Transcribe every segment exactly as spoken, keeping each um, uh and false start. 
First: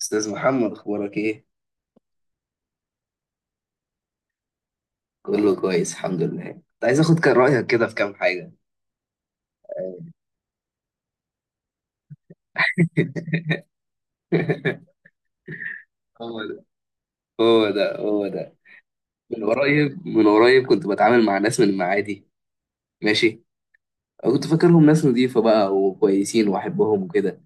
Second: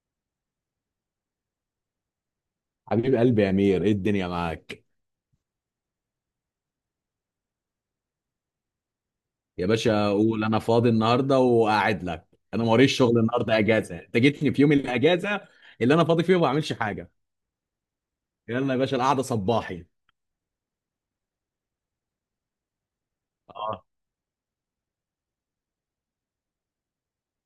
استاذ محمد، اخبارك ايه؟ حبيب قلبي يا امير، ايه الدنيا معاك؟ كله كويس الحمد لله. كنت عايز اخد كان رايك كده في كام حاجه. يا باشا قول، انا فاضي النهارده وقاعد لك. انا موريش شغل النهارده، اجازه. انت جيتني في يوم الاجازه اللي انا فاضي فيه وما هو ده، بعملش حاجه. هو ده، هو ده. يلا يا باشا، القعده من صباحي. قريب من قريب كنت بتعامل مع ناس من المعادي. ماشي. اه، أنا كنت فاكرهم ناس نظيفه بقى وكويسين واحبهم وكده.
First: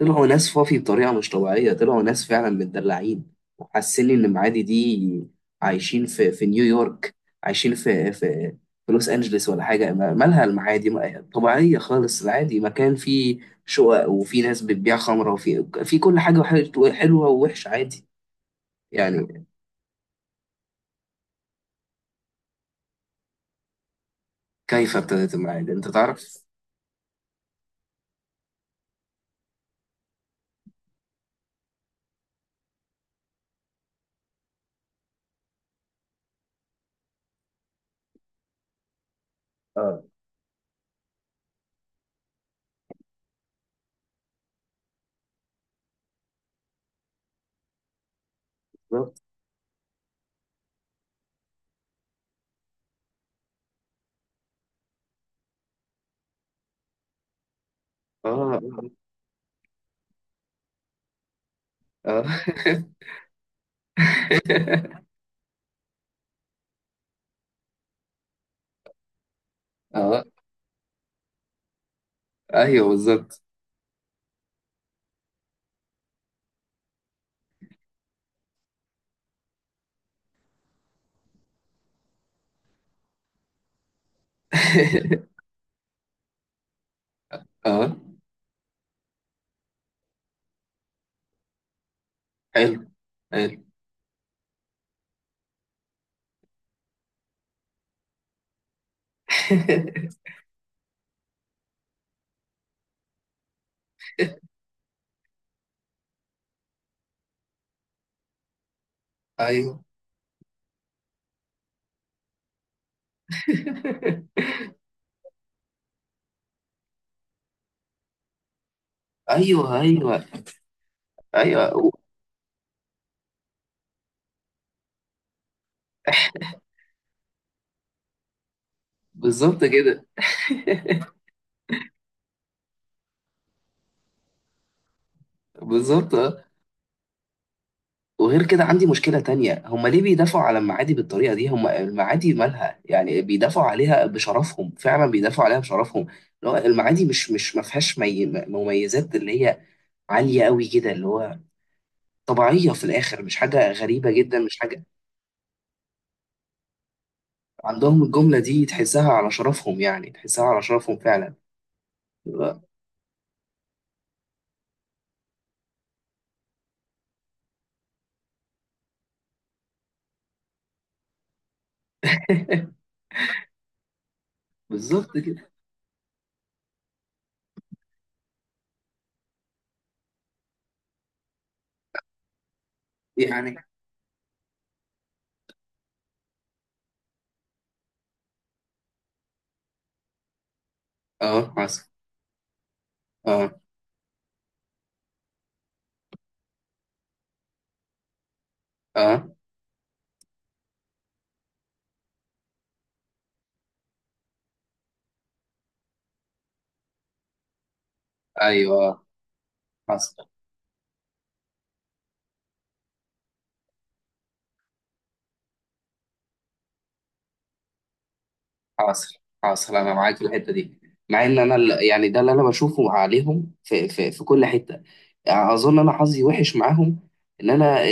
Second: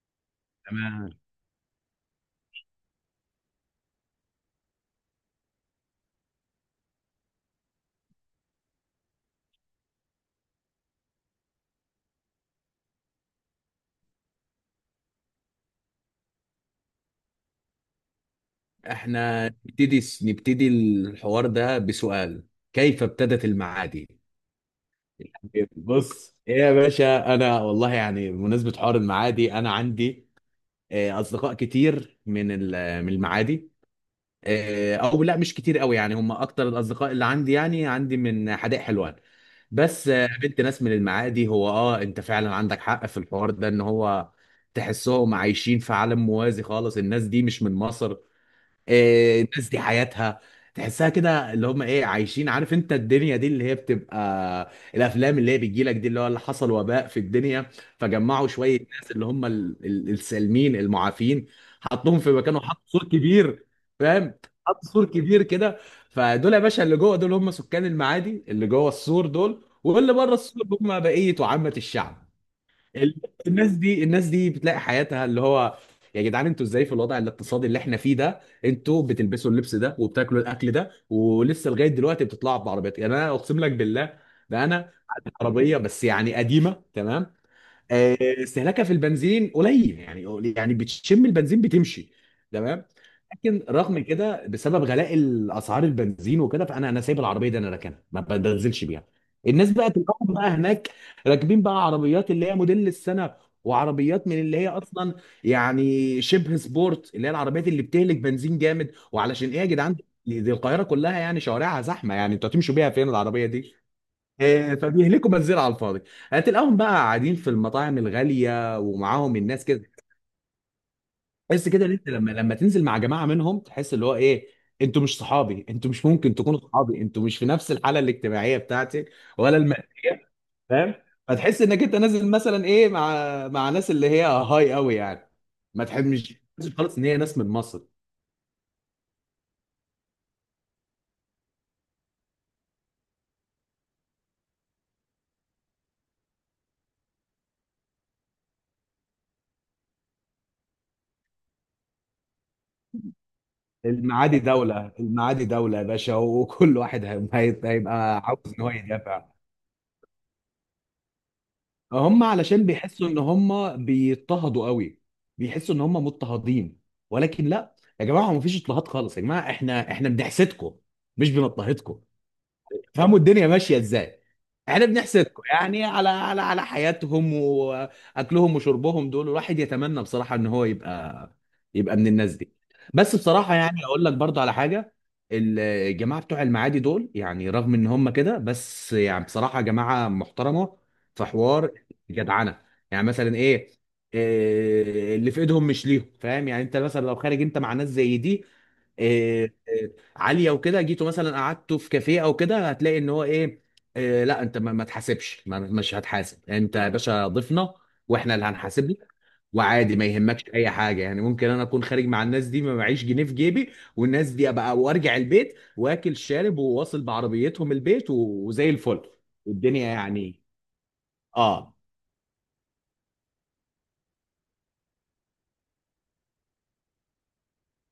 طلعوا ناس فافي تمام. بطريقة مش طبيعية، طلعوا ناس فعلا متدلعين. وحاسين إن معادي دي عايشين في في نيويورك، عايشين في في في لوس أنجلس ولا حاجة. ما- مالها المعادي؟ ما- طبيعية خالص. العادي مكان فيه شقق، وفي ناس بتبيع خمرة، وفي في كل حاجة، وحل- حلوة ووحشة عادي يعني. احنا نبتدي نبتدي الحوار ده بسؤال: كيف ابتدت المعادي؟ كيف ابتدت المعادي أنت بص تعرف؟ ايه يا باشا، انا والله يعني بمناسبه حوار المعادي انا عندي آه، اصدقاء كتير من ال- من المعادي. آه، او لا، مش كتير قوي يعني، هم اكتر الاصدقاء اللي عندي يعني عندي من حدائق حلوان. اه. بس آه، قابلت ناس من المعادي. هو اه انت فعلا عندك حق في الحوار ده، ان هو تحسهم عايشين في عالم موازي خالص، الناس دي مش من مصر. بالظبط. إيه، الناس دي حياتها تحسها كده، اللي هم ايه عايشين؟ عارف انت الدنيا دي اللي هي بتبقى الافلام اللي هي بتجي لك دي، اللي هو اللي حصل وباء في الدنيا اه، فجمعوا شويه اه، ناس اللي هم ال- ال- السالمين المعافين، حطوهم اه. في مكان وحطوا سور كبير. فاهم؟ حطوا سور كبير كده. فدول يا باشا اللي جوه دول هم سكان المعادي اللي جوه السور، دول واللي آه. بره السور هم بقيه وعامه الشعب. ايوه ال- بالظبط. الناس دي، الناس دي بتلاقي حياتها اللي هو: يا جدعان انتوا ازاي في الوضع الاقتصادي اللي احنا فيه ده انتوا بتلبسوا اللبس ده وبتاكلوا الاكل ده ولسه لغايه دلوقتي بتطلعوا بعربيات؟ يعني انا اقسم لك بالله ده انا عندي عربيه بس يعني قديمه. تمام، اه. آه، استهلاكها في البنزين قليل، يعني يعني بتشم البنزين بتمشي. حلو، تمام. حلو. لكن رغم كده بسبب غلاء الاسعار البنزين وكده فانا انا سايب العربيه دي، انا راكنها ما بنزلش بيها. الناس بقى تلاقيهم بقى هناك راكبين بقى عربيات اللي هي موديل السنه، وعربيات من اللي هي اصلا يعني شبه سبورت، اللي هي العربيات اللي بتهلك بنزين جامد. وعلشان ايه يا ايوه، جدعان؟ دي القاهره كلها يعني شوارعها زحمه، يعني انتوا هتمشوا بيها فين العربيه؟ إيه، فبيهلكوا بنزين على الفاضي. هتلاقيهم بقى قاعدين في المطاعم الغاليه ومعاهم الناس ايوه، كده. ايوه، ايوه تحس كده و- ان انت لما لما تنزل مع جماعه منهم تحس اللي هو ايه، انتوا مش صحابي، انتوا مش ممكن تكونوا صحابي، انتوا مش في نفس الحاله الاجتماعيه بتاعتي ولا بالظبط كده. الماديه. فاهم؟ فتحس انك انت نازل مثلا ايه مع مع ناس اللي هي هاي قوي يعني. ما بالظبط تحبش آه. خالص ان هي ناس من مصر. وغير كده عندي مشكله تانية، هم ليه بيدافعوا على المعادي بالطريقه دي؟ هم المعادي مالها يعني؟ بيدافعوا عليها بشرفهم، فعلا بيدافعوا عليها بشرفهم. اللي هو المعادي مش مش ما فيهاش مي- مميزات اللي هي عاليه قوي كده، اللي هو طبيعيه في الاخر، مش حاجه غريبه جدا، المعادي مش حاجه. دوله، المعادي دوله يا باشا، وكل واحد هي- هي- عندهم هيبقى الجمله عاوز ان دي هو تحسها يدافع. على شرفهم، يعني تحسها على شرفهم فعلا. هم آه. علشان بيحسوا ان هم بيضطهدوا قوي، بيحسوا ان هم مضطهدين. ولكن لا يا جماعه، هو مفيش اضطهاد خالص يا جماعه، احنا احنا بنحسدكم مش بنضطهدكم. فهموا الدنيا ماشيه ازاي. احنا بالظبط بنحسدكم كده يعني على على على حياتهم واكلهم وشربهم. دول الواحد يتمنى بصراحه ان هو يبقى يبقى من الناس دي. بس يعني. بصراحه يعني اقول لك برضو على حاجه، الجماعه بتوع المعادي دول يعني رغم ان هم كده، بس يعني بصراحه جماعه محترمه، في اه حوار حصل. جدعنه. يعني مثلا اه، ايه، إيه، اللي في ايدهم مش ليهم. فاهم يعني؟ انت مثلا لو خارج انت مع ناس زي دي اه، آه، آه، عاليه وكده، جيته مثلا قعدته في كافيه او كده، هتلاقي ان هو ايه: آه لا انت ما ما تحاسبش، ما- مش هتحاسب انت يا باشا، ضيفنا، واحنا اللي هنحاسب ايوه. لك. وعادي ما حاصل، يهمكش اي حاجه يعني. ممكن انا اكون خارج مع الناس دي ما معيش جنيه في جيبي والناس دي ابقى وارجع البيت واكل شارب وواصل بعربيتهم البيت و- وزي الفل. حاصل، حاصل، والدنيا انا معاك في يعني. الحته دي. مع ان انا اه، ال- يعني ده اللي انا بشوفه عليهم في في في كل حته، يعني اظن انا حظي وحش معاهم. ان انا إيه-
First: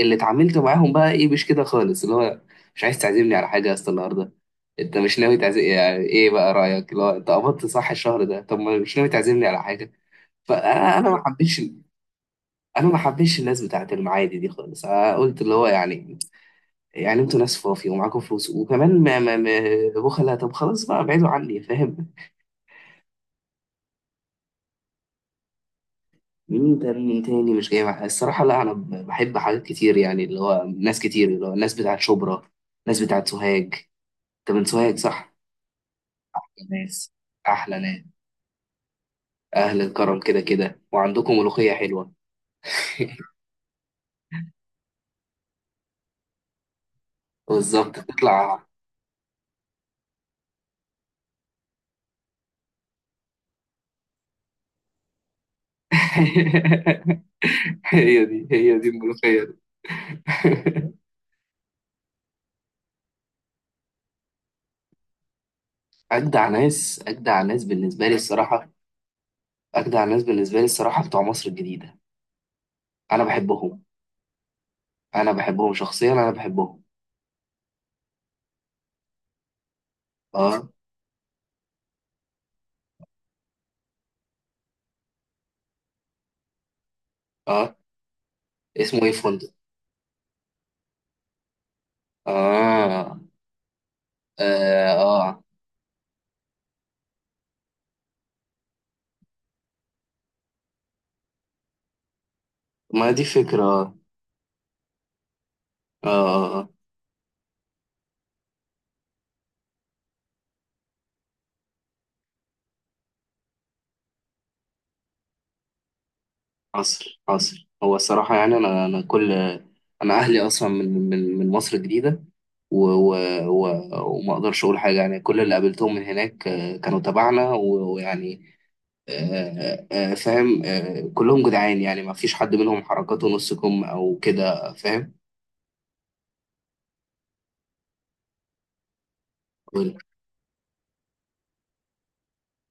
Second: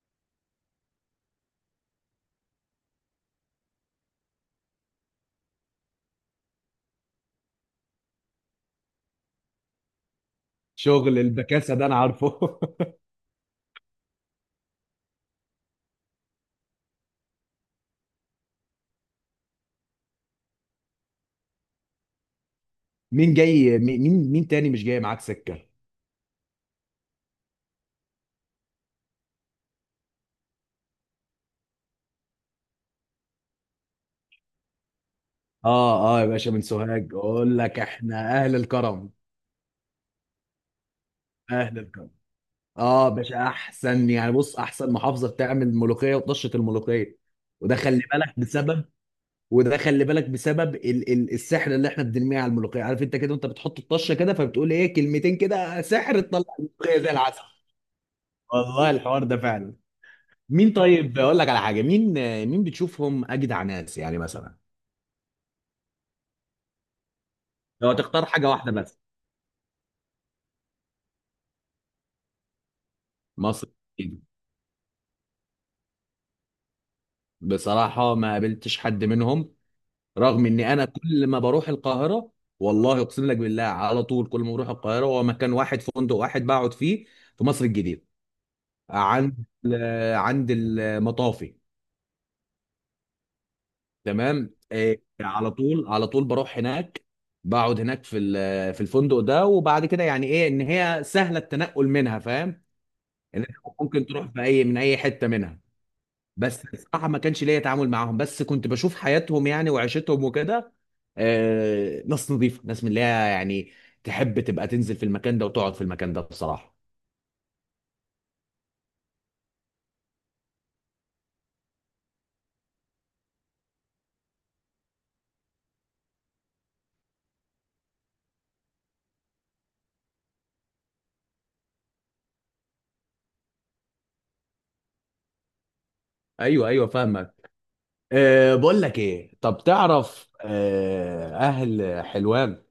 اللي اتعاملت معاهم بقى ايه، مش كده خالص اللي هو. مش عايز تعزمني على حاجه يا اسطى النهارده؟ انت مش ناوي تعزم؟ يعني ايه بقى رايك اللي هو انت قبضت صح الشهر ده، طب ما مش ناوي تعزمني على حاجه. فانا انا شغل ما حبيتش. البكاسه ده انا عارفه. انا ما حبيتش الناس بتاعت المعادي دي خالص. أنا قلت اللي هو يعني، يعني انتوا ناس فوفي ومعاكم فلوس وكمان ما ما ما بخلة. طب خلاص بقى ابعدوا عني فاهم. مين جاي؟ مين مين مين تاني مش جاي معاك سكه؟ مين تاني؟ تاني مش جاي معايا الصراحة. لا، انا ب- بحب حاجات كتير يعني، اللي هو ناس كتير، اللي هو الناس بتاعت شبرا، ناس بتاعت سوهاج. انت من سوهاج صح؟ اه، اه يا باشا، من سوهاج. ناس، اقول احلى لك، ناس، احنا اهل الكرم، اهل الكرم كده كده، وعندكم ملوخية اهل الكرم. حلوة. اه باشا، احسن يعني. بص، احسن محافظه بتعمل ملوخيه وطشه الملوخيه. وده بالظبط خلي بالك تطلع. بسبب، وده خلي بالك بسبب ال ال السحر اللي احنا بنرميه على الملوخيه. عارف انت كده، وانت بتحط الطشه كده فبتقول ايه كلمتين كده سحر، تطلع الملوخيه زي العسل. هي دي، هي دي والله الحوار ده الملوخية دي. فعلا. مين طيب، اقول لك على حاجه: مين، مين بتشوفهم اجدع ناس يعني مثلا؟ أجدع ناس، أجدع ناس لو بالنسبة لي تختار حاجه الصراحة. واحده بس. أجدع ناس بالنسبة لي الصراحة بتوع مصر الجديدة. انا مصر. بحبهم. انا بحبهم شخصيا، انا بحبهم. بصراحه ما قابلتش حد منهم، رغم اه، ان انا كل ما بروح القاهره، والله اقسم لك بالله على طول كل ما بروح القاهره هو مكان واحد فندق واحد بقعد فيه في مصر اه. الجديده، اسمه ايه عند فندق؟ ال- عند المطافي. اه، تمام، اه، إيه، آه. على طول على طول بروح هناك، بقعد هناك في ال- في الفندق ده. وبعد كده يعني ايه ان هي سهله التنقل منها. فاهم ما دي ان إنت فكرة اه. ممكن تروح في اي من اي حته منها. اه، بس آه. الصراحه ما كانش ليا تعامل معاهم، بس كنت بشوف حياتهم يعني وعيشتهم وكده. آه، ناس نظيفه، ناس من اللي هي يعني تحب تبقى تنزل في المكان ده وتقعد في المكان ده بصراحه. عصر عصر، هو الصراحة يعني انا انا كل. انا اهلي اصلا من من من مصر الجديدة، و... و... و... وما اقدرش اقول حاجة يعني. كل اللي قابلتهم من هناك آه، كانوا تبعنا و- ويعني، آه، آه، آه، فاهم، آه، كلهم جدعان يعني، ما فيش حد منهم حركاته نص كم او كده فاهم. ايوه ايوه، فاهمك. أه بقول لك ايه، طب وال- تعرف أه اهل حلوان؟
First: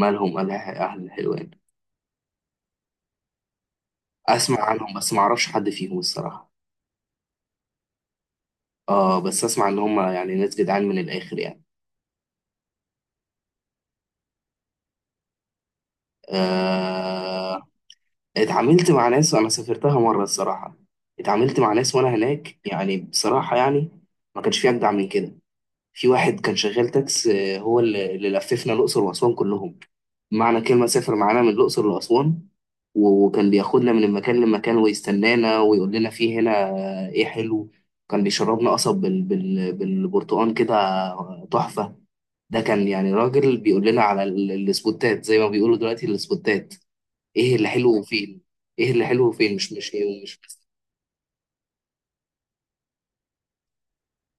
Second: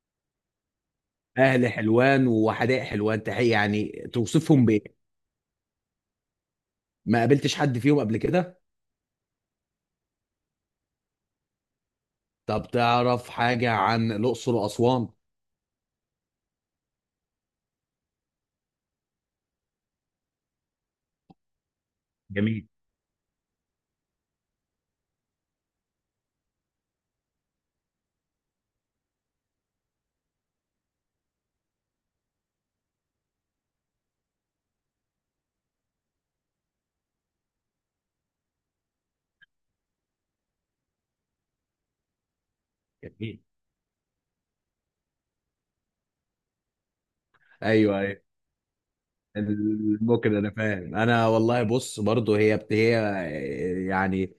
مالهم اهل أهل حلوان اهل حلوان وحدائق حلوان تحية، يعني اسمع توصفهم عنهم بايه؟ بس ما اعرفش حد فيهم الصراحه. ما قابلتش حد فيهم قبل كده. اه بس اسمع ان هم يعني ناس جدعان من الاخر يعني. طب تعرف حاجه عن الاقصر واسوان؟ آه. اتعاملت مع ناس، انا سافرتها مره الصراحه، اتعاملت مع ناس وانا هناك جميل يعني بصراحه يعني ما كانش في اجدع من كده. في واحد كان شغال تاكس، آه، هو اللي اللي لففنا الأقصر وأسوان كلهم، معنى كلمة سافر معانا من الأقصر لأسوان. و- وكان بياخدنا من المكان لمكان ويستنانا ويقول لنا في هنا آه، إيه حلو. كان بيشربنا قصب بال... بال... بالبرتقال كده. آه، تحفة. ده كان يعني جميل. راجل بيقول لنا على ال- السبوتات، زي ما بيقولوا دلوقتي السبوتات. إيه اللي ايوه حلو أيوه. وفين؟ إيه اللي حلو وفين؟ مش مش إيه ممكن ومش. انا فاهم. انا والله بص برضو هي بت... هي يعني،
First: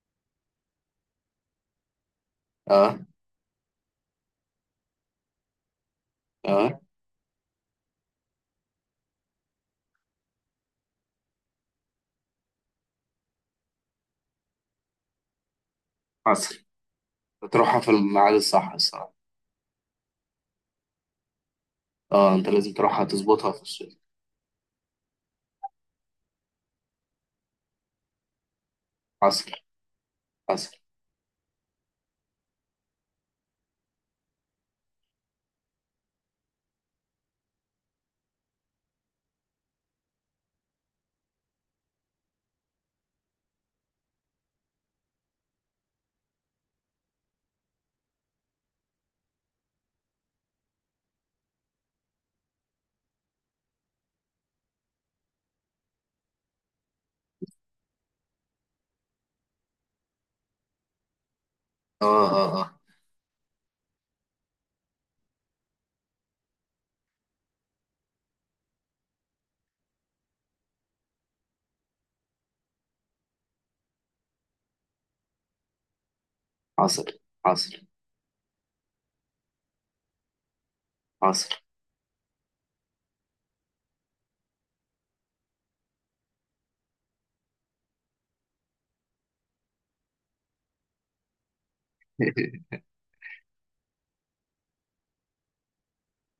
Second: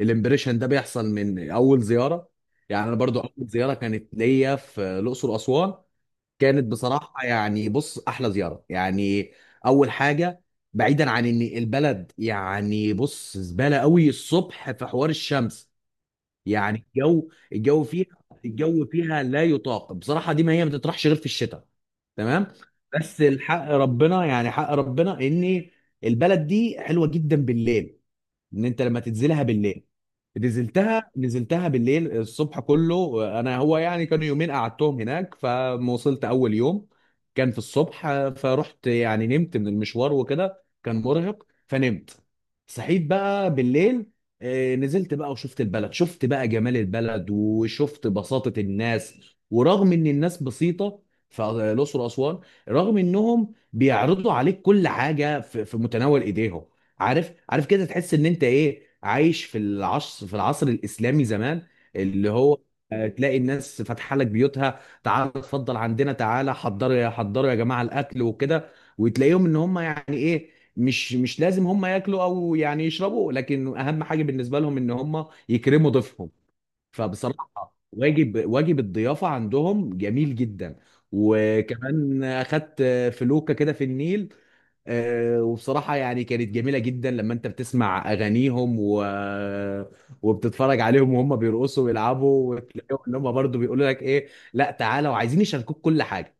الامبريشن ده بيحصل من اول زياره. يعني انا آه، برضو اول زياره كانت ليا في الاقصر واسوان كانت آه، بصراحه يعني بص احلى زياره يعني. اول حاجه، بعيدا عن ان البلد يعني بص زباله قوي الصبح في حوار الشمس، حصل. يعني الجو تروحها الجو في فيها، الميعاد الصح الجو الصراحة. فيها لا يطاق بصراحه. دي ما هي ما تطرحش غير في الشتاء. اه، تمام. انت لازم تروحها بس تظبطها في الحق الصيف. ربنا يعني حق ربنا ان البلد دي حلوه جدا بالليل، ان انت لما تنزلها حصل، بالليل. حصل. نزلتها نزلتها بالليل. الصبح كله انا هو يعني كانوا يومين قعدتهم هناك، فما وصلت اول يوم كان في الصبح، فرحت يعني نمت من المشوار وكده، كان مرهق فنمت. صحيت بقى بالليل، آه، نزلت بقى وشفت البلد، شفت بقى جمال البلد وشفت بساطة الناس. ورغم ان الناس بسيطة في الأقصر وأسوان، رغم انهم بيعرضوا عليك كل حاجة في في متناول ايديهم، عارف عارف كده، تحس ان انت ايه عايش في العصر في العصر الاسلامي زمان، اه، اللي اه، هو اه، آه، تلاقي الناس فاتحه لك بيوتها، تعالى اتفضل عندنا، تعالى حضروا يا حضروا يا جماعه الاكل وكده. وتلاقيهم ان هم يعني ايه، مش مش لازم هم ياكلوا او يعني يشربوا، لكن اهم حاجه بالنسبه لهم ان هم يكرموا ضيفهم. حصل، فبصراحه حصل، واجب، واجب الضيافه عندهم جميل جدا. حصل. وكمان اخدت فلوكه كده في النيل، آه، وبصراحة يعني كانت جميلة جدا لما انت بتسمع اغانيهم و... وبتتفرج عليهم وهم بيرقصوا ويلعبوا، وتلاقيهم ان هم برضه بيقولوا لك ايه لا تعالى، وعايزين يشاركوك كل حاجة.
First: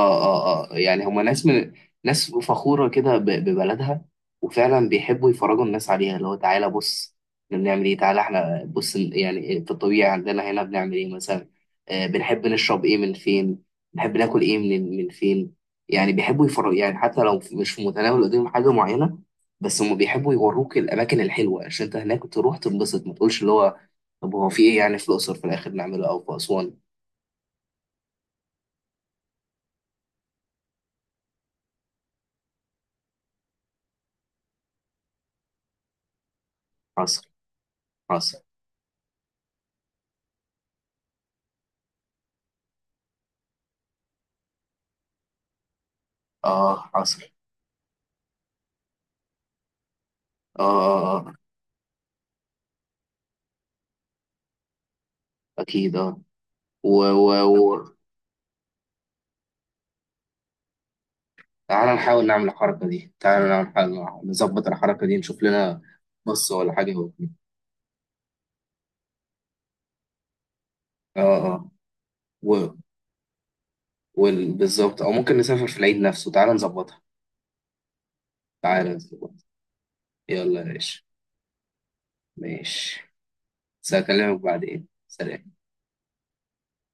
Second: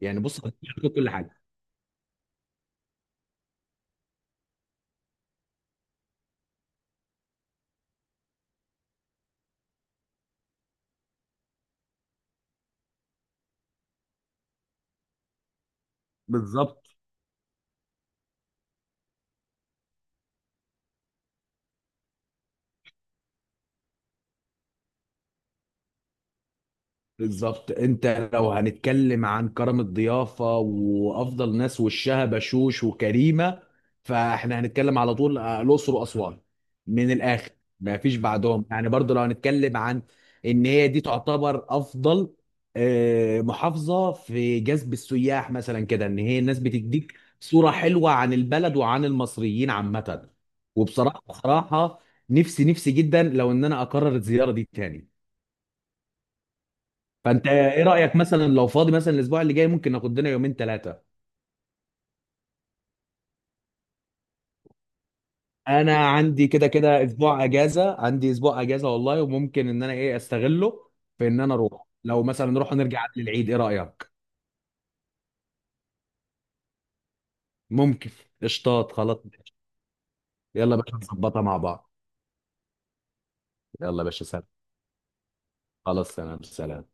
يعني بص، عايزين اه، اه، يشاركوك يعني كل هما حاجة. ناس من ناس فخورة كده ب- ببلدها. وفعلا بيحبوا يفرجوا الناس عليها اللي هو، تعالى بص احنا بنعمل ايه، تعالى احنا بص ال- يعني في الطبيعي عندنا هنا بنعمل ايه مثلا. آه، بنحب نشرب ايه من فين، بنحب ناكل ايه من من فين. يعني بيحبوا يفرجوا بالظبط. يعني، حتى لو مش في متناول ايديهم حاجة معينة. بس هما بيحبوا يوروك الأماكن الحلوة عشان أنت هناك تروح تنبسط، ما تقولش اللي هو طب هو في إيه يعني في الأقصر في الآخر نعمله أو في أسوان. بالظبط، انت لو هنتكلم عن كرم الضيافه وافضل ناس وشها بشوش وكريمه، فاحنا هنتكلم على طول آه، الاقصر واسوان، من حصل، الاخر، ما فيش حصل. بعدهم. يعني برضو لو هنتكلم عن ان هي دي تعتبر افضل آه، محافظه في جذب السياح مثلا كده، ان هي الناس آه بتديك حصل. صوره حلوه عن البلد وعن المصريين عامه. اه، اه، وبصراحه اه. بصراحه، نفسي نفسي جدا لو ان انا اقرر الزياره دي تاني. اكيد اه. و و فانت ايه و رايك مثلا لو فاضي مثلا الاسبوع اللي جاي ممكن ناخد لنا يومين ثلاثه؟ تعالى نحاول نعمل الحركه دي، تعالى نعمل حاجة- نظبط الحركه دي، نشوف لنا. انا عندي بص كده ولا حاجه كده هو. اسبوع اجازه، عندي اسبوع اجازه والله، وممكن ان انا ايه استغله اه، في ان اه. انا اروح. لو و مثلا نروح نرجع قبل العيد ايه رايك؟ وال- بالظبط، او ممكن نسافر في العيد نفسه، تعالى نظبطها. ممكن. قشطات، تعالى خلاص، نظبطها. ماشي. يلا يا يلا يا باشا، باشا. نظبطها مع بعض. ماشي. بس يلا يا باشا هكلمك سلام. بعدين، سلام. خلاص سلام سلام.